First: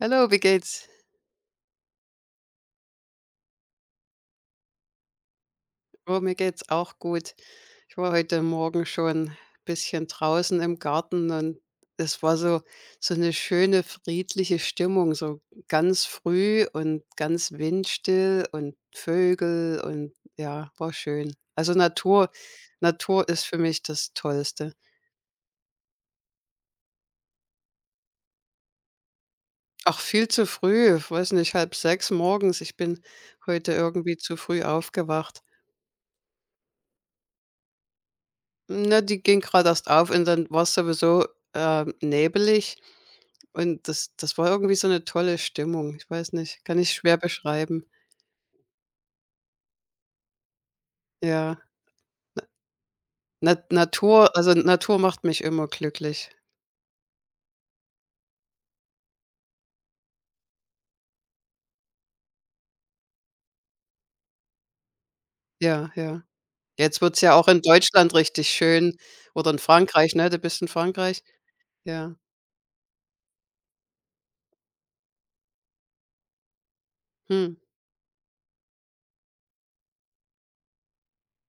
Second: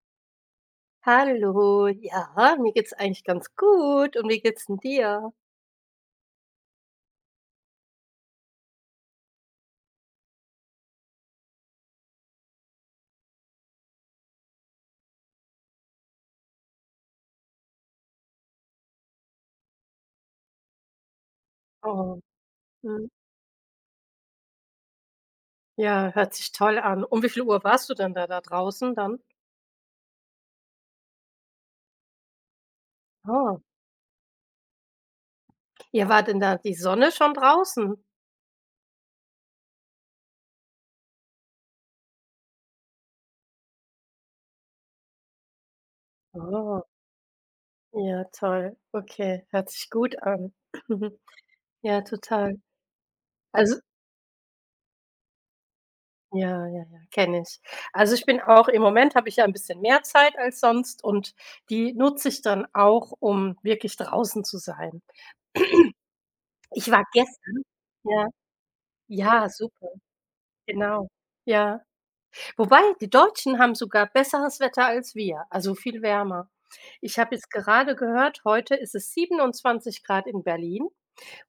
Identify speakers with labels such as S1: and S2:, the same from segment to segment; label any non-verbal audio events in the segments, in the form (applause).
S1: Hallo, wie geht's?
S2: Hallo, ja, mir geht's eigentlich ganz gut. Und wie geht's denn dir?
S1: Oh, mir geht's auch gut. Ich war heute Morgen schon ein bisschen draußen im Garten und es war so eine schöne friedliche Stimmung, so ganz früh und ganz windstill und Vögel und ja, war schön. Also,
S2: Oh,
S1: Natur.
S2: mhm.
S1: Natur ist für mich das Tollste.
S2: Ja, hört sich toll an. Um wie viel Uhr warst du denn da draußen dann?
S1: Ach, viel zu früh, ich weiß nicht, halb sechs morgens. Ich bin
S2: Oh.
S1: heute irgendwie zu früh aufgewacht.
S2: Ja, war denn da die Sonne schon draußen?
S1: Ne, die ging gerade erst auf und dann war es sowieso, nebelig und das war irgendwie so eine tolle Stimmung. Ich weiß nicht, kann
S2: Oh,
S1: ich schwer beschreiben.
S2: ja, toll. Okay, hört sich gut an. (laughs)
S1: Ja.
S2: Ja, total.
S1: Na,
S2: Also,
S1: Natur, also Natur macht mich immer glücklich.
S2: ja, ja, ja, kenne ich. Also, ich bin auch im Moment habe ich ja ein bisschen mehr Zeit als sonst, und die nutze ich dann auch, um wirklich draußen zu sein.
S1: Ja, ja.
S2: Ich
S1: Jetzt
S2: war
S1: wird's ja auch in
S2: gestern,
S1: Deutschland
S2: ja,
S1: richtig schön
S2: ja,
S1: oder in
S2: super.
S1: Frankreich, ne? Du bist in
S2: Genau,
S1: Frankreich?
S2: ja.
S1: Ja.
S2: Wobei, die Deutschen haben sogar besseres Wetter als wir, also viel wärmer. Ich habe jetzt
S1: Hm.
S2: gerade gehört, heute ist es 27 Grad in Berlin,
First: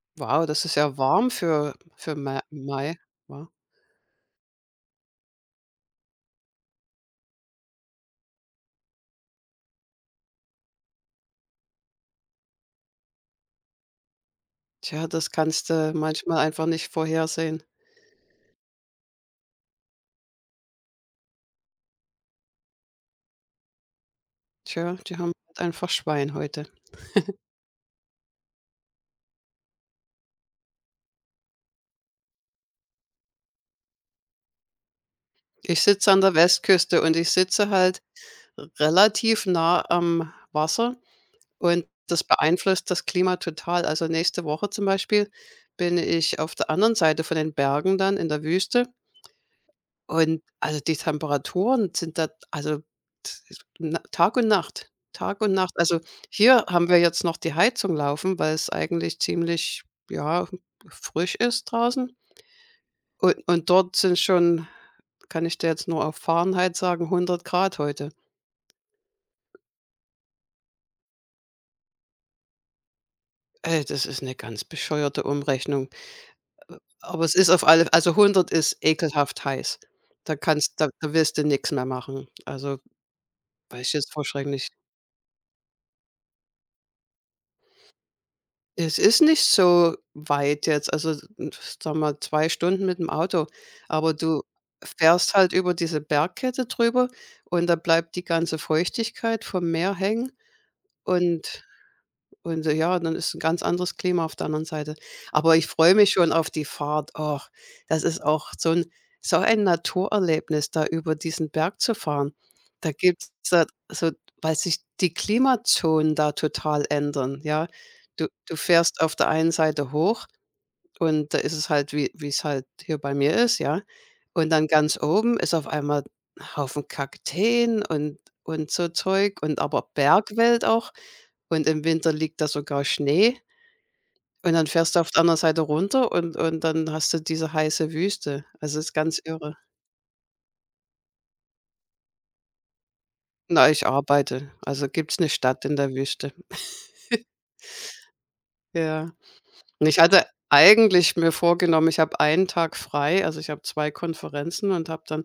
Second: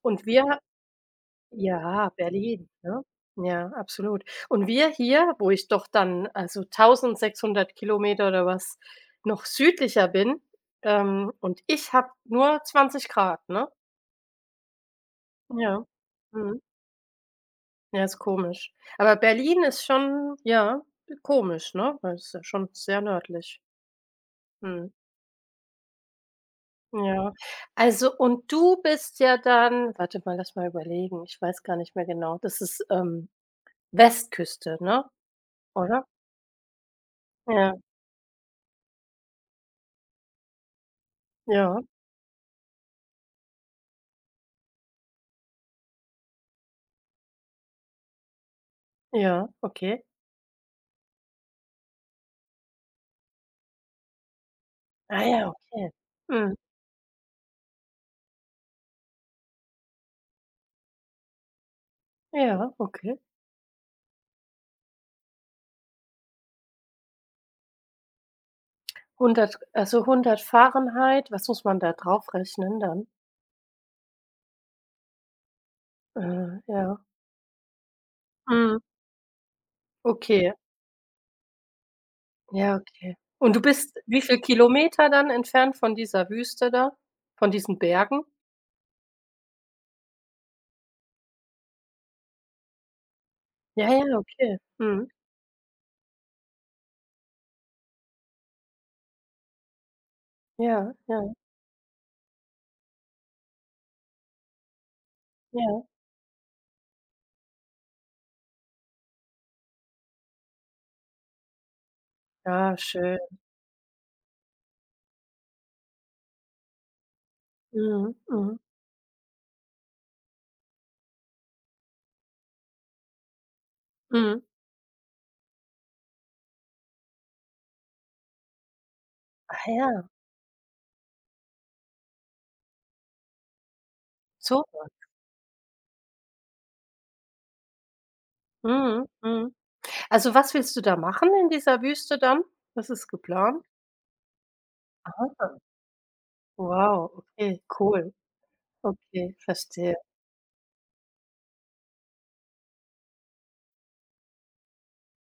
S2: und
S1: Wow,
S2: wir,
S1: das ist ja warm
S2: ja,
S1: für Ma
S2: Berlin,
S1: Mai.
S2: ne?
S1: Wow.
S2: Ja, absolut. Und wir hier, wo ich doch dann, also 1.600 Kilometer oder was noch südlicher bin, und ich habe nur 20 Grad, ne?
S1: Tja, das kannst
S2: Ja.
S1: du manchmal
S2: Mhm.
S1: einfach nicht vorhersehen.
S2: Ja, ist komisch. Aber Berlin ist schon, ja, komisch, ne? Weil es ist ja schon sehr nördlich. Mhm.
S1: Tja, die haben halt einfach Schwein heute.
S2: Ja. Also, und du bist ja dann warte mal, lass mal überlegen, ich weiß gar nicht mehr genau. Das ist, Westküste, ne?
S1: Ich
S2: Oder?
S1: sitze an der Westküste und ich sitze
S2: Ja,
S1: halt relativ nah am Wasser
S2: ja,
S1: und das beeinflusst das Klima total. Also, nächste Woche zum Beispiel bin ich auf der anderen Seite von den Bergen dann in der Wüste,
S2: ja, okay.
S1: und, also, die Temperaturen sind da, also, das ist na, Tag und Nacht,
S2: Ah
S1: Tag
S2: ja,
S1: und Nacht.
S2: okay.
S1: Also,
S2: Mhm.
S1: hier haben wir jetzt noch die Heizung laufen, weil es eigentlich ziemlich, ja, frisch ist draußen.
S2: Ja, okay.
S1: Und dort sind schon, kann ich dir jetzt nur auf Fahrenheit sagen, 100 Grad heute.
S2: 100, also 100 Fahrenheit, was muss man da draufrechnen dann?
S1: Das ist 'ne ganz bescheuerte Umrechnung.
S2: Ja.
S1: Aber es ist auf alle, also 100 ist
S2: Mhm,
S1: ekelhaft heiß. Da
S2: okay.
S1: kannst, da willst du nix mehr machen.
S2: Ja,
S1: Also,
S2: okay. Und du
S1: weiß ich
S2: bist
S1: jetzt
S2: wie
S1: vor
S2: viel
S1: Schreck nicht.
S2: Kilometer dann entfernt von dieser Wüste da? Von diesen Bergen?
S1: Es ist nicht so weit jetzt, also, sage mal 2 Stunden mit dem Auto,
S2: Ja,
S1: aber
S2: ja,
S1: du
S2: okay. Mhm.
S1: fährst halt über diese Bergkette drüber und da bleibt die ganze Feuchtigkeit vom Meer hängen.
S2: Ja, ja,
S1: Und Und, äh, ja, dann ist ein ganz anderes Klima auf der anderen Seite. Aber ich
S2: ja.
S1: freue mich schon auf die Fahrt. Ach, das ist auch so ein Naturerlebnis, da über diesen Berg zu fahren.
S2: Ah,
S1: Da
S2: schön.
S1: gibt's da, so, weil sich die Klimazonen da total ändern, ja.
S2: Mhm,
S1: Du
S2: mhm,
S1: fährst auf der einen Seite hoch und da ist es halt, wie es halt hier bei mir ist, ja.
S2: mhm.
S1: Und dann ganz oben ist auf einmal 'n Haufen Kakteen und so Zeug und
S2: Ach
S1: aber
S2: ja,
S1: Bergwelt auch. Und im Winter liegt da sogar Schnee und
S2: so.
S1: dann fährst du auf der anderen Seite runter und dann hast du diese heiße Wüste. Also, ist
S2: Mhm,
S1: ganz
S2: mhm.
S1: irre.
S2: Also, was willst du da machen in dieser Wüste dann? Was ist geplant?
S1: Na, ich arbeite, also
S2: Ah,
S1: gibt's 'ne Stadt in der Wüste.
S2: wow, okay, cool.
S1: Ja.
S2: Okay,
S1: Und
S2: verstehe.
S1: ich hatte eigentlich mir vorgenommen, ich habe einen Tag frei, also ich habe 2 Konferenzen und habe dann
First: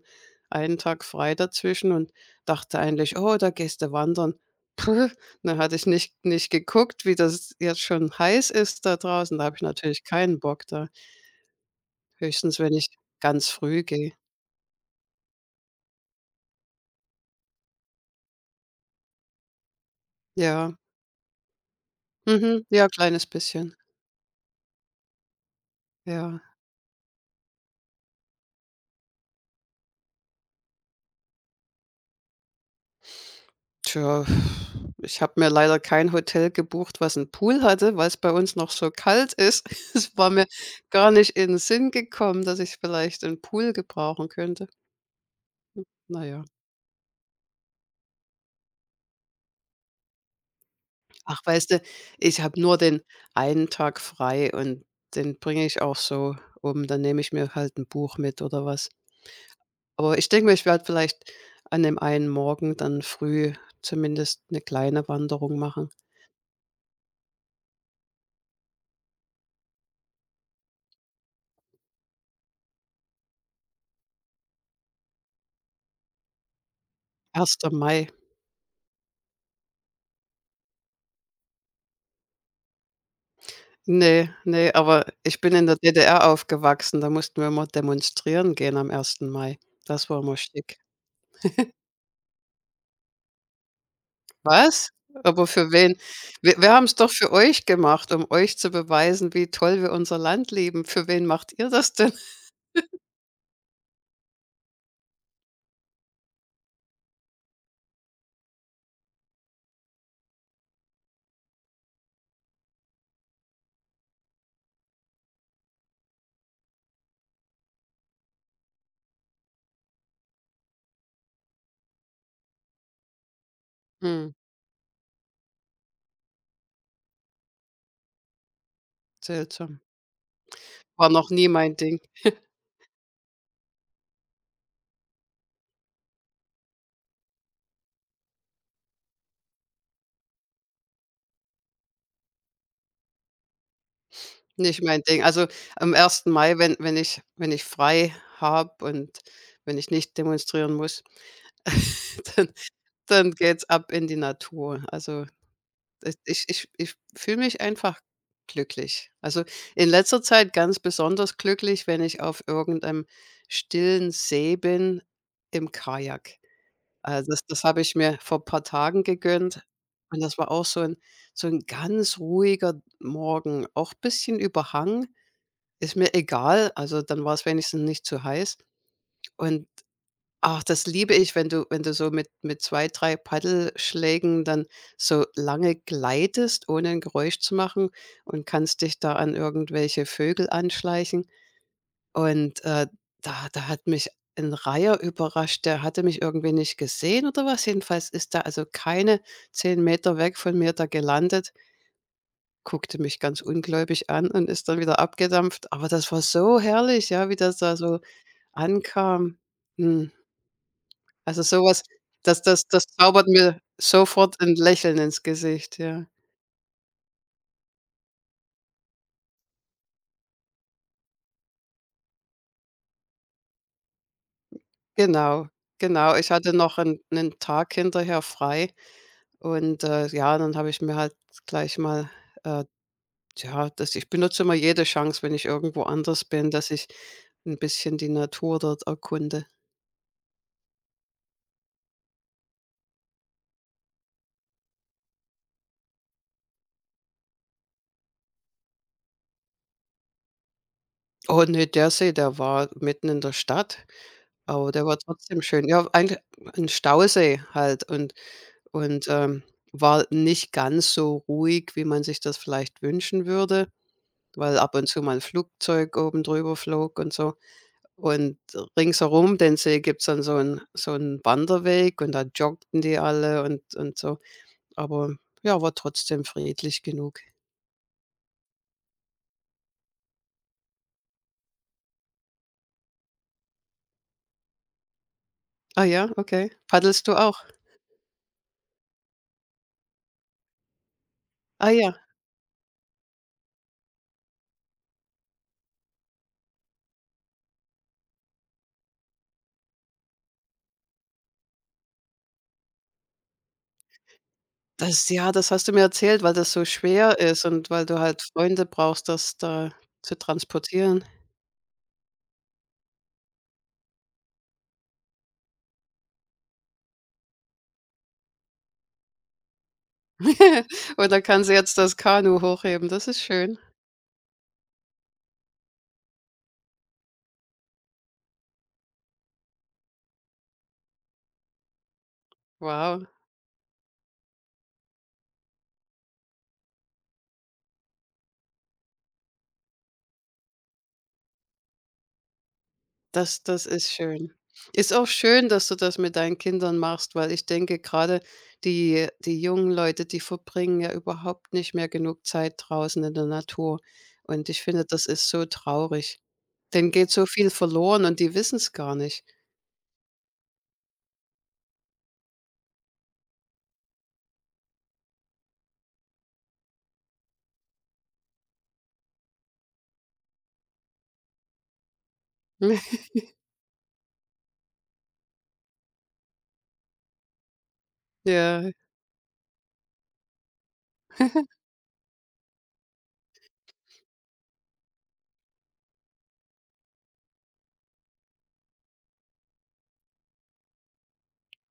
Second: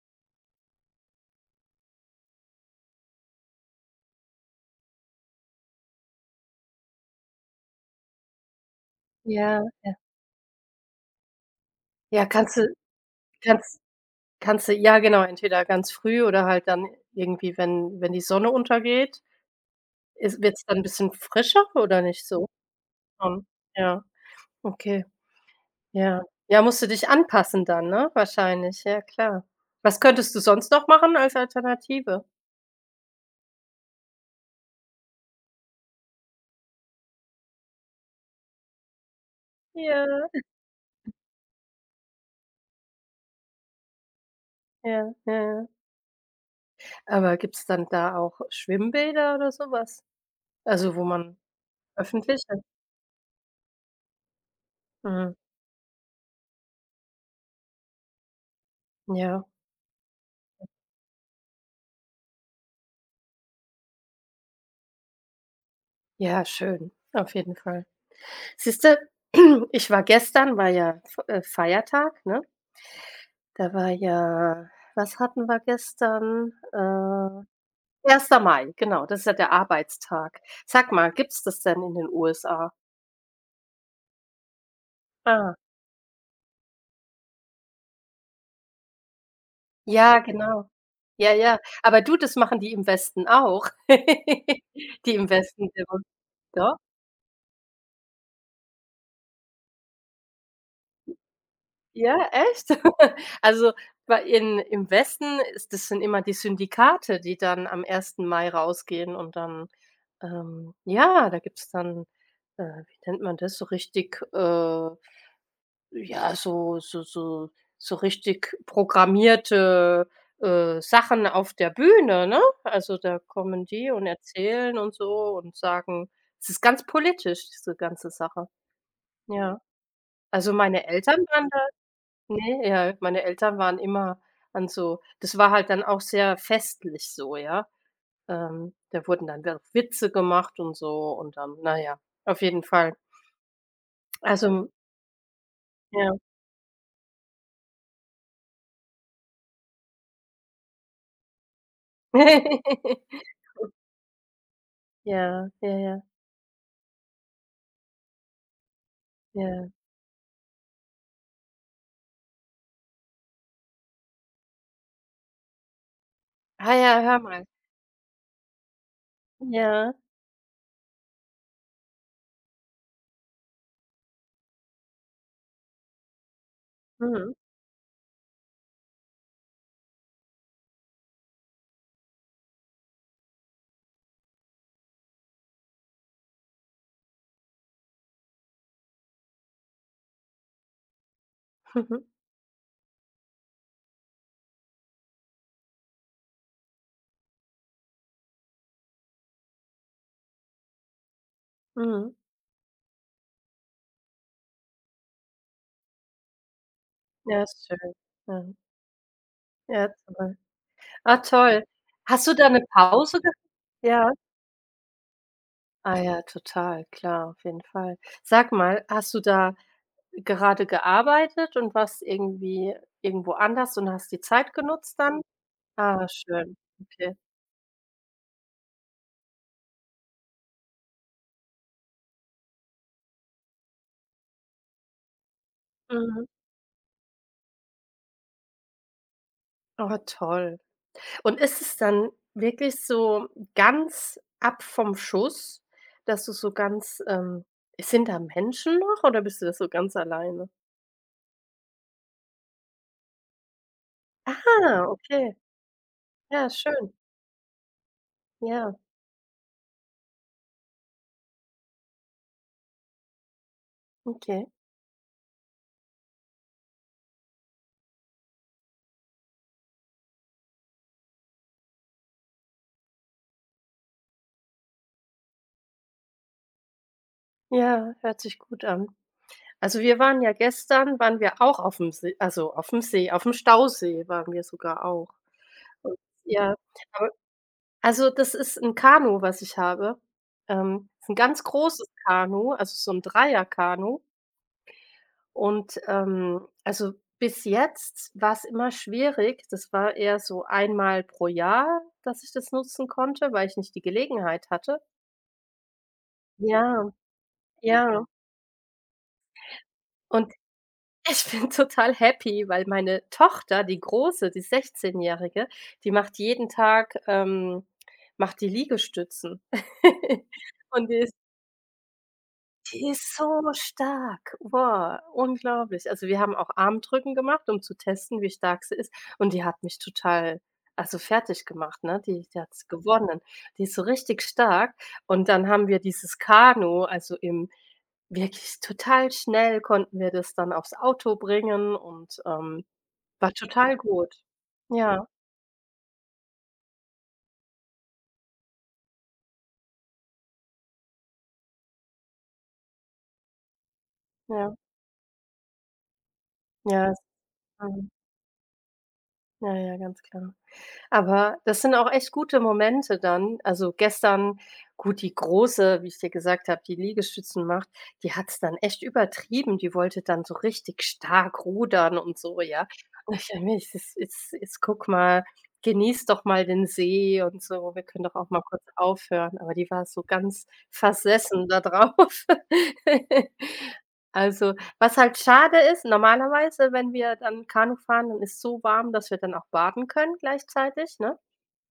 S1: einen Tag frei dazwischen und dachte eigentlich: „Oh, da gehst du wandern.“ Puh, dann hatte ich nicht geguckt, wie das jetzt schon heiß ist da draußen. Da habe ich
S2: Ja, ja.
S1: natürlich keinen Bock da.
S2: Ja,
S1: Höchstens, wenn ich ganz
S2: kannst
S1: früh gehe.
S2: kannst du ja, genau, entweder ganz früh oder halt dann irgendwie, wenn die Sonne untergeht. Ist Wird's
S1: Ja,
S2: dann 'n bisschen frischer oder nicht so?
S1: mhm, ja, kleines
S2: Schon.
S1: bisschen.
S2: Ja, okay, ja.
S1: Ja.
S2: Ja, musst du dich anpassen dann, ne? Wahrscheinlich, ja klar. Was könntest du sonst noch machen als Alternative?
S1: Tja, ich habe mir leider kein Hotel gebucht, was 'n Pool hatte, weil's bei uns noch so kalt ist. (laughs) Es war
S2: Ja,
S1: mir gar nicht in 'n Sinn gekommen, dass ich vielleicht 'n Pool gebrauchen könnte.
S2: ja, ja, ja.
S1: Na ja.
S2: Aber gibt's dann da auch Schwimmbäder oder so was? Also, wo man
S1: Ach, weißt du, ich habe
S2: öffentliche?
S1: nur den einen Tag frei und
S2: Mhm,
S1: den bringe ich auch so um. Dann nehme ich mir halt 'n Buch mit oder was.
S2: ja.
S1: Aber ich denke mir, ich werde vielleicht an dem einen Morgen dann früh zumindest 'ne kleine Wanderung machen.
S2: Ja, schön, auf jeden Fall. Siehst du, (clears throat) ich war gestern, war ja F Feiertag, ne? Da war ja, was hatten wir gestern?
S1: Erster Mai.
S2: Erster Mai, genau, das ist ja der Arbeitstag. Sag mal, gibt's das denn in den USA?
S1: Ne, ne, aber ich bin
S2: Ah,
S1: in der DDR aufgewachsen, da mussten wir immer demonstrieren gehen am ersten Mai. Das
S2: ja,
S1: war immer
S2: genau.
S1: schick.
S2: Ja, ja. Aber du, das machen die im Westen auch. (laughs)
S1: Was?
S2: Die im
S1: Aber
S2: Westen
S1: für wen?
S2: demo
S1: Wir
S2: Doch?
S1: haben es doch für euch gemacht, um euch zu beweisen, wie toll wir unser Land lieben. Für wen macht ihr das denn?
S2: Ja, echt? (laughs) Also, bei in im Westen ist das sind immer die Syndikate, die dann am ersten Mai rausgehen, und dann, ja, da gibt's dann, wie nennt man das, so richtig, ja, so richtig programmierte, Sachen auf der Bühne, ne? Also, da kommen die und
S1: Hm,
S2: erzählen und so und sagen, es ist ganz politisch, diese ganze Sache. Ja.
S1: seltsam.
S2: Also, meine
S1: War
S2: Eltern
S1: noch nie
S2: waren da,
S1: mein Ding.
S2: ne, ja, meine Eltern waren immer an so, das war halt dann auch sehr festlich so, ja? Da wurden dann da Witze gemacht und so und dann, na ja, auf jeden Fall. Also,
S1: Nicht mein Ding. Also, am
S2: ja.
S1: ersten Mai, wenn ich frei habe und wenn ich nicht demonstrieren muss, (laughs) dann dann
S2: (laughs)
S1: geht's ab in die Natur. Also,
S2: Ja, ja, ja,
S1: das, ich fühle mich einfach glücklich. Also,
S2: ja.
S1: in letzter Zeit ganz besonders glücklich, wenn ich auf irgendeinem stillen See bin im Kajak.
S2: Ah ja, hör
S1: Äh, das
S2: mal.
S1: das habe ich mir vor ein paar Tagen gegönnt,
S2: Ja.
S1: und das war auch so ein ganz ruhiger Morgen, auch ein bisschen Überhang, ist mir egal. Also, dann
S2: Mhm.
S1: war es wenigstens nicht zu heiß, und, ach, das liebe ich, wenn du so mit 2, 3 Paddelschlägen dann so lange gleitest, ohne 'n Geräusch zu machen, und kannst dich da an irgendwelche Vögel anschleichen.
S2: Mhm.
S1: Und, da hat mich ein Reiher überrascht, der hatte mich irgendwie nicht gesehen oder was. Jedenfalls ist da also keine 10 Meter weg von mir da gelandet,
S2: Mhm.
S1: guckte mich ganz ungläubig an und ist dann wieder abgedampft. Aber das war so herrlich, ja, wie
S2: Ja,
S1: das
S2: ist
S1: da
S2: schön.
S1: so
S2: Ja.
S1: ankam.
S2: Ja,
S1: Mhm.
S2: toll. Ah,
S1: Also,
S2: toll.
S1: sowas,
S2: Hast du
S1: das
S2: da 'ne
S1: das das
S2: Pause
S1: zaubert
S2: ge
S1: mir
S2: ja?
S1: sofort 'n Lächeln ins Gesicht,
S2: Ah
S1: ja.
S2: ja, total, klar, auf jeden Fall. Sag mal, hast du da gerade gearbeitet und warst irgendwo anders und hast die Zeit genutzt dann?
S1: Genau,
S2: Ah,
S1: genau. Ich hatte
S2: schön.
S1: noch 'n
S2: Okay.
S1: 'nen Tag hinterher frei und, ja, dann habe ich mir halt gleich mal, äh ja, das, ich benutze immer jede Chance, wenn ich irgendwo anders
S2: Mhm.
S1: bin, dass ich 'n bisschen die Natur dort erkunde.
S2: Oh, toll. Und ist es dann wirklich so ganz ab vom Schuss, dass du so ganz, sind da Menschen noch oder bist du da so ganz alleine?
S1: Oh, ne, der See, der war mitten in der Stadt, aber
S2: Ah,
S1: der war
S2: okay.
S1: trotzdem schön. Ja, eigentlich
S2: Ja,
S1: 'n
S2: schön.
S1: Stausee halt. und
S2: Ja,
S1: Und, ähm, war nicht ganz so ruhig, wie man sich das vielleicht wünschen würde,
S2: okay.
S1: weil ab und zu mal ein Flugzeug oben drüber flog und so. Und ringsherum den See gibt's dann so 'n Wanderweg und da joggten die alle und so. Aber ja, war trotzdem friedlich genug.
S2: Ja, hört sich gut an. Also, wir waren ja gestern, waren wir auch auf dem See, also auf dem See, auf dem Stausee waren wir sogar auch.
S1: Ah,
S2: Und
S1: ja, okay.
S2: ja,
S1: Paddelst
S2: aber
S1: du auch?
S2: also, das ist ein Kanu, was ich habe. Ist 'n ganz
S1: Ah,
S2: großes
S1: ja,
S2: Kanu, also so ein Dreierkanu. Und, also, bis jetzt war es immer schwierig. Das war eher so einmal pro Jahr, dass ich das nutzen konnte, weil ich nicht die Gelegenheit hatte.
S1: das, ja, das hast du mir erzählt, weil das so
S2: Ja,
S1: schwer ist und weil du
S2: ja.
S1: halt Freunde brauchst, das da zu
S2: Und
S1: transportieren.
S2: (laughs) ich bin total happy, weil meine Tochter, die Große, die Sechzehnjährige, die macht jeden Tag, macht die Liegestützen. (laughs) Und die
S1: (laughs) Und
S2: ist
S1: dann kann sie jetzt das Kanu hochheben.
S2: Die
S1: Das
S2: ist
S1: ist
S2: so
S1: schön.
S2: stark. Wow, unglaublich. Also, wir haben auch Armdrücken gemacht, um zu testen, wie stark sie ist, und die hat mich total, also, fertig gemacht, ne? Die hat's
S1: Wow,
S2: gewonnen. Die ist so richtig stark, und dann haben wir dieses Kanu, also, im wirklich total schnell konnten wir das dann aufs Auto bringen, und, war
S1: das
S2: total
S1: ist
S2: gut.
S1: schön. Ist auch
S2: Ja,
S1: schön, dass du das mit deinen Kindern machst, weil ich denke, gerade die jungen Leute, die verbringen ja überhaupt nicht mehr genug Zeit draußen in der Natur. Und
S2: ja,
S1: ich finde, das ist so traurig.
S2: ja,
S1: Denen
S2: es,
S1: geht so viel
S2: mhm.
S1: verloren und die wissen es gar nicht.
S2: Ja, ja, ganz klar. Aber das sind auch echt gute Momente dann. Also, gestern, gut, die Große, wie ich dir gesagt habe, die Liegestützen macht, die hat es dann echt übertrieben. Die wollte dann so richtig stark rudern und so, ja.
S1: (laughs)
S2: Und ich dachte mir: „Jetzt, jetzt, jetzt, jetzt guck mal, genieß doch mal den See und so. Wir können doch auch mal kurz
S1: Ja,
S2: aufhören." Aber die war so ganz versessen da drauf. (laughs) Also, was halt schade ist, normalerweise, wenn wir dann Kanu fahren, dann ist es so warm, dass wir dann auch baden können gleichzeitig, ne?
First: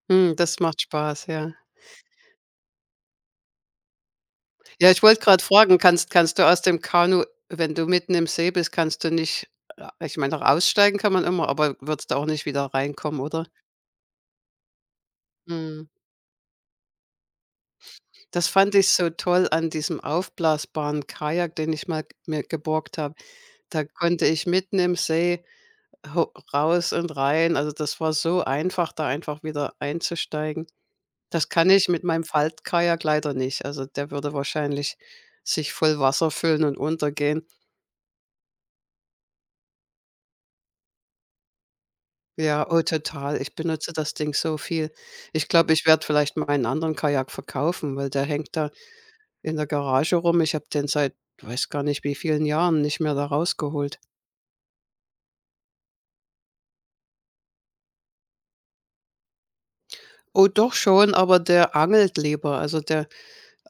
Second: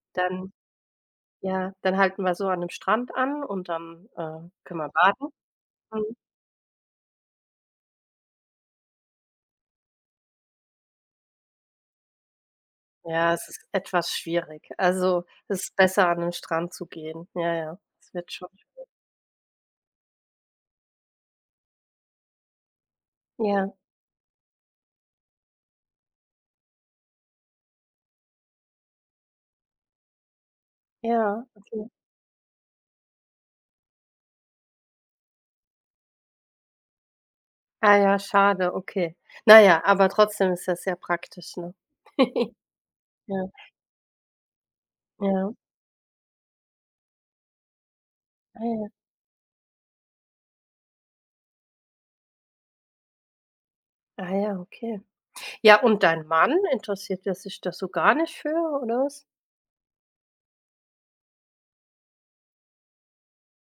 S1: mhm,
S2: Dann,
S1: das macht Spaß, ja.
S2: ja, dann halten wir so an 'nem Strand an, und dann, können
S1: Ja,
S2: wir
S1: ich wollte
S2: baden.
S1: gerade fragen, kannst
S2: Mhm.
S1: kannst du aus dem Kanu, wenn du mitten im See bist, kannst du nicht, ich meine, aussteigen kann man immer, aber würdest du auch nicht wieder reinkommen,
S2: Ja,
S1: oder?
S2: es ist etwas schwierig. Also, es ist
S1: Mhm.
S2: besser, an 'nen Strand zu gehen. Ja, ja, es wird
S1: Das
S2: schon,
S1: fand ich so toll an diesem aufblasbaren Kajak, den ich mal mir geborgt habe.
S2: ja,
S1: Da konnte ich mitten im See ho raus und rein. Also, das war so einfach, da einfach wieder einzusteigen.
S2: ja,
S1: Das kann ich
S2: okay.
S1: mit meinem Faltkajak leider nicht. Also, der würde wahrscheinlich sich voll Wasser füllen und untergehen.
S2: Ah ja, schade, okay. Na ja, aber trotzdem ist das sehr praktisch, ne? (laughs)
S1: Ja, oh, total.
S2: Ja,
S1: Ich benutze das Ding so viel. Ich
S2: ja.
S1: glaube, ich werde vielleicht meinen anderen Kajak verkaufen, weil der hängt
S2: Ah
S1: da
S2: ja.
S1: in der Garage rum. Ich habe den seit, weiß gar nicht wie vielen Jahren, nicht mehr da rausgeholt.
S2: Ah ja, okay. Ja, und dein Mann, interessiert der sich da so gar nicht für, oder was?
S1: Oh, doch schon, aber der angelt lieber. Also der,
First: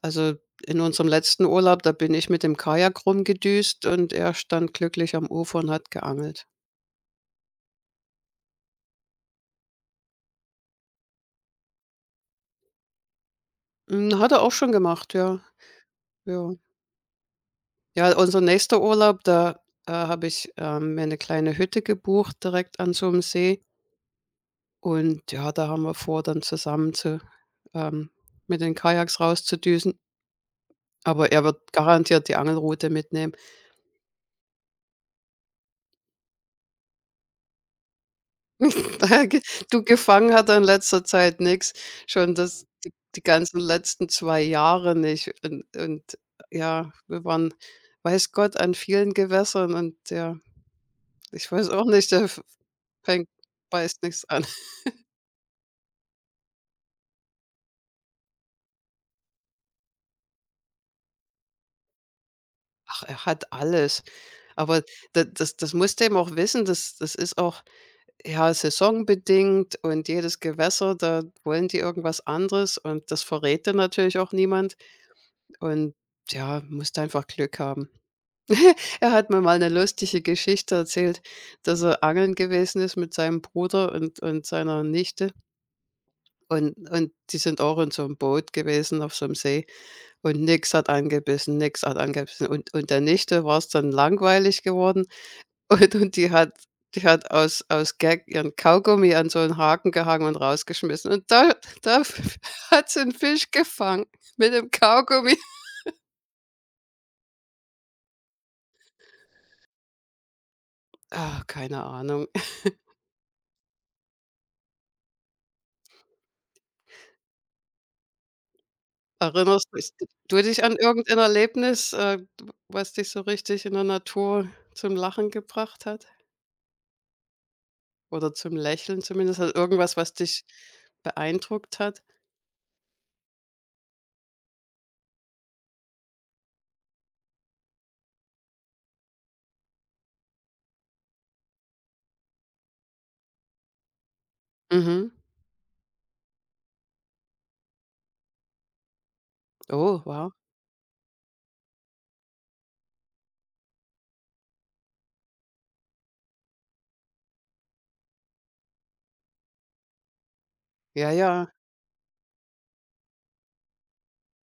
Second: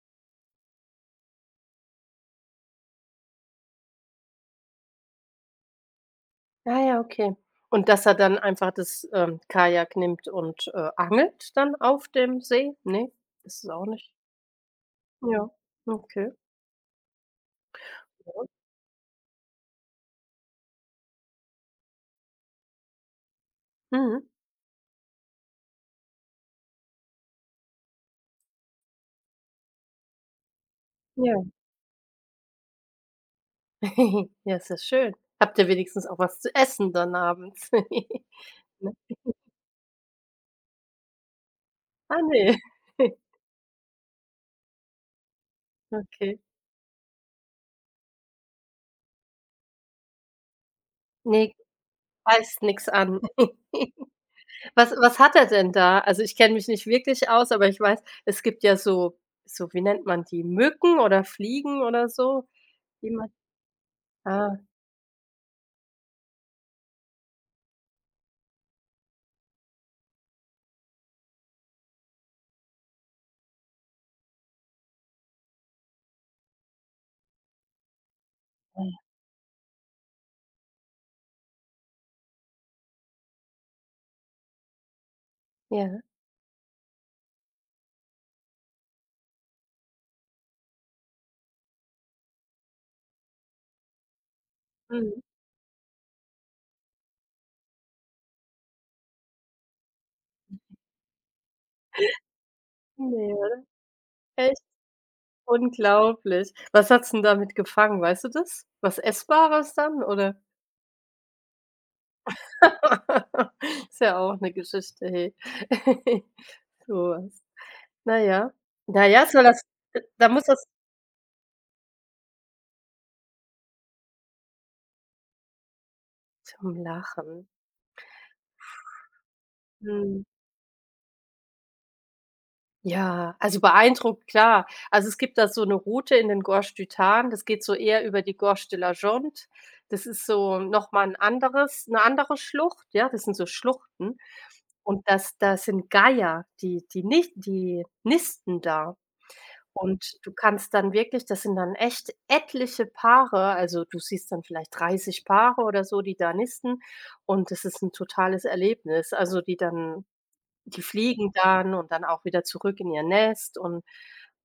S1: also in unserem letzten Urlaub, da bin ich mit dem Kajak rumgedüst und er stand glücklich am Ufer und hat geangelt.
S2: Ah ja, okay. Und dass er dann einfach das, Kajak nimmt und, angelt dann auf dem See? Ne, ist es auch nicht?
S1: Hm, hat er auch schon gemacht, ja.
S2: Ja, okay.
S1: Ja, ja, unser
S2: Ja.
S1: nächster Urlaub, da, habe ich, mir eine kleine Hütte gebucht direkt an so einem See.
S2: Mhm.
S1: Und ja, da haben wir vor, dann zusammen zu, ähm, mit den Kajaks rauszudüsen. Aber
S2: Ja.
S1: er wird garantiert die Angelrute mitnehmen.
S2: (laughs) Ja, ist ja schön. Habt ihr wenigstens auch was zu essen dann abends? (laughs) Ne?
S1: (laughs) Daher ge Du, gefangen hat er in letzter Zeit nichts.
S2: Ah,
S1: Schon
S2: ne.
S1: das, die
S2: (laughs)
S1: die ganzen letzten 2 Jahre nicht. Und
S2: Okay.
S1: ja, wir waren, weiß Gott, an vielen Gewässern, und ja, ich
S2: Ne,
S1: weiß auch nicht, der f
S2: heißt nix an.
S1: fängt beißt
S2: (laughs)
S1: nichts an.
S2: Was hat er denn da? Also, ich kenne mich nicht wirklich aus, aber ich weiß, es gibt ja so, wie nennt man die, Mücken oder Fliegen oder so,
S1: Ach,
S2: die
S1: er
S2: man,
S1: hat alles.
S2: ah,
S1: Aber da das musst du eben auch wissen, das ist auch, ja, saisonbedingt, und jedes Gewässer, da wollen die irgendwas anderes und das verrät dann natürlich auch niemand, und ja, musst einfach Glück haben.
S2: ja.
S1: Er hat mir mal eine lustige Geschichte erzählt, dass er angeln gewesen ist mit seinem Bruder und seiner Nichte,
S2: Ja.
S1: und die sind auch in so einem Boot gewesen auf so einem See und nix hat angebissen, nix hat angebissen, und der Nichte war es dann langweilig geworden.
S2: Mhm.
S1: Und die hat aus Gag ihren Kaugummi an so einen Haken gehangen und rausgeschmissen. Und da (laughs) hat sie einen
S2: Ne,
S1: Fisch
S2: oder?
S1: gefangen mit
S2: Echt
S1: dem Kaugummi.
S2: unglaublich. Was hat's 'n damit gefangen, weißt du das? Was Essbares dann, oder?
S1: Ah, keine Ahnung.
S2: (laughs) Ist ja auch 'ne Geschichte, hey. (laughs) So was. Na ja. Na ja, soll das,
S1: Erinnerst du dich
S2: da
S1: du
S2: muss
S1: dich
S2: das
S1: an irgendein Erlebnis, was dich so richtig in der Natur zum Lachen gebracht hat
S2: zum Lachen.
S1: oder zum Lächeln zumindest? Also, irgendwas, was
S2: Mhm.
S1: dich beeindruckt hat?
S2: Ja, also beeindruckt, klar. Also, es gibt da so eine Route in den Gorges du Tarn, das geht so eher über die Gorges de la Jonte. Das ist so noch mal, 'n anderes eine andere Schlucht, ja? Das sind so Schluchten, und
S1: Mhm.
S2: das sind Geier, die die nicht die nisten da,
S1: Oh,
S2: und du
S1: wow.
S2: kannst dann wirklich, das sind dann echt etliche Paare, also du siehst dann vielleicht 30 Paare oder so, die da nisten, und das ist ein totales Erlebnis. Also, die
S1: Ja,
S2: fliegen
S1: ja.
S2: dann und dann auch wieder zurück in ihr Nest und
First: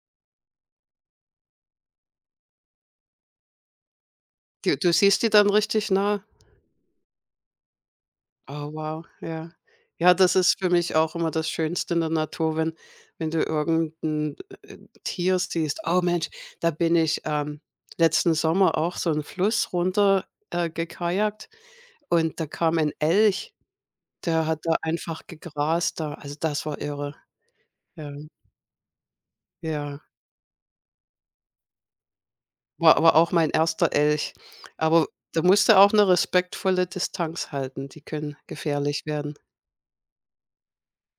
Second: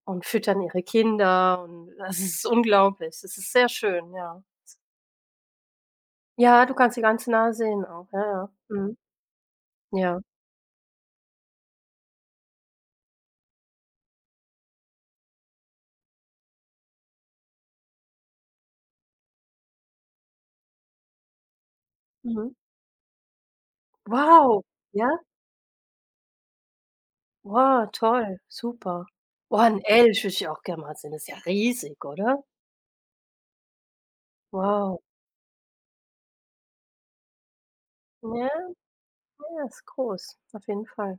S2: und füttern ihre Kinder, und das ist unglaublich. Es ist sehr schön, ja.
S1: Du siehst die dann richtig nah.
S2: Ja, du kannst sie ganz nah sehen auch. Ja, ja.
S1: Oh,
S2: Mhm.
S1: wow, ja. Ja,
S2: Ja.
S1: das ist für mich auch immer das Schönste in der Natur, wenn du irgendein, äh, Tier siehst. Oh Mensch, da bin ich, letzten Sommer auch so einen Fluss runter, gekajakt, und da
S2: Mhm.
S1: kam ein Elch, der hat
S2: Wow,
S1: da
S2: ja?
S1: einfach gegrast da. Also, das war irre.
S2: Wow,
S1: Ja,
S2: toll, super. Oh, ein
S1: ja.
S2: Elch würde ich auch gerne mal sehen. Das ist ja riesig, oder?
S1: War aber auch mein erster Elch.
S2: Wow.
S1: Aber da musste auch eine respektvolle Distanz halten, die können
S2: Ja,
S1: gefährlich werden.
S2: ja, ist groß, auf jeden Fall.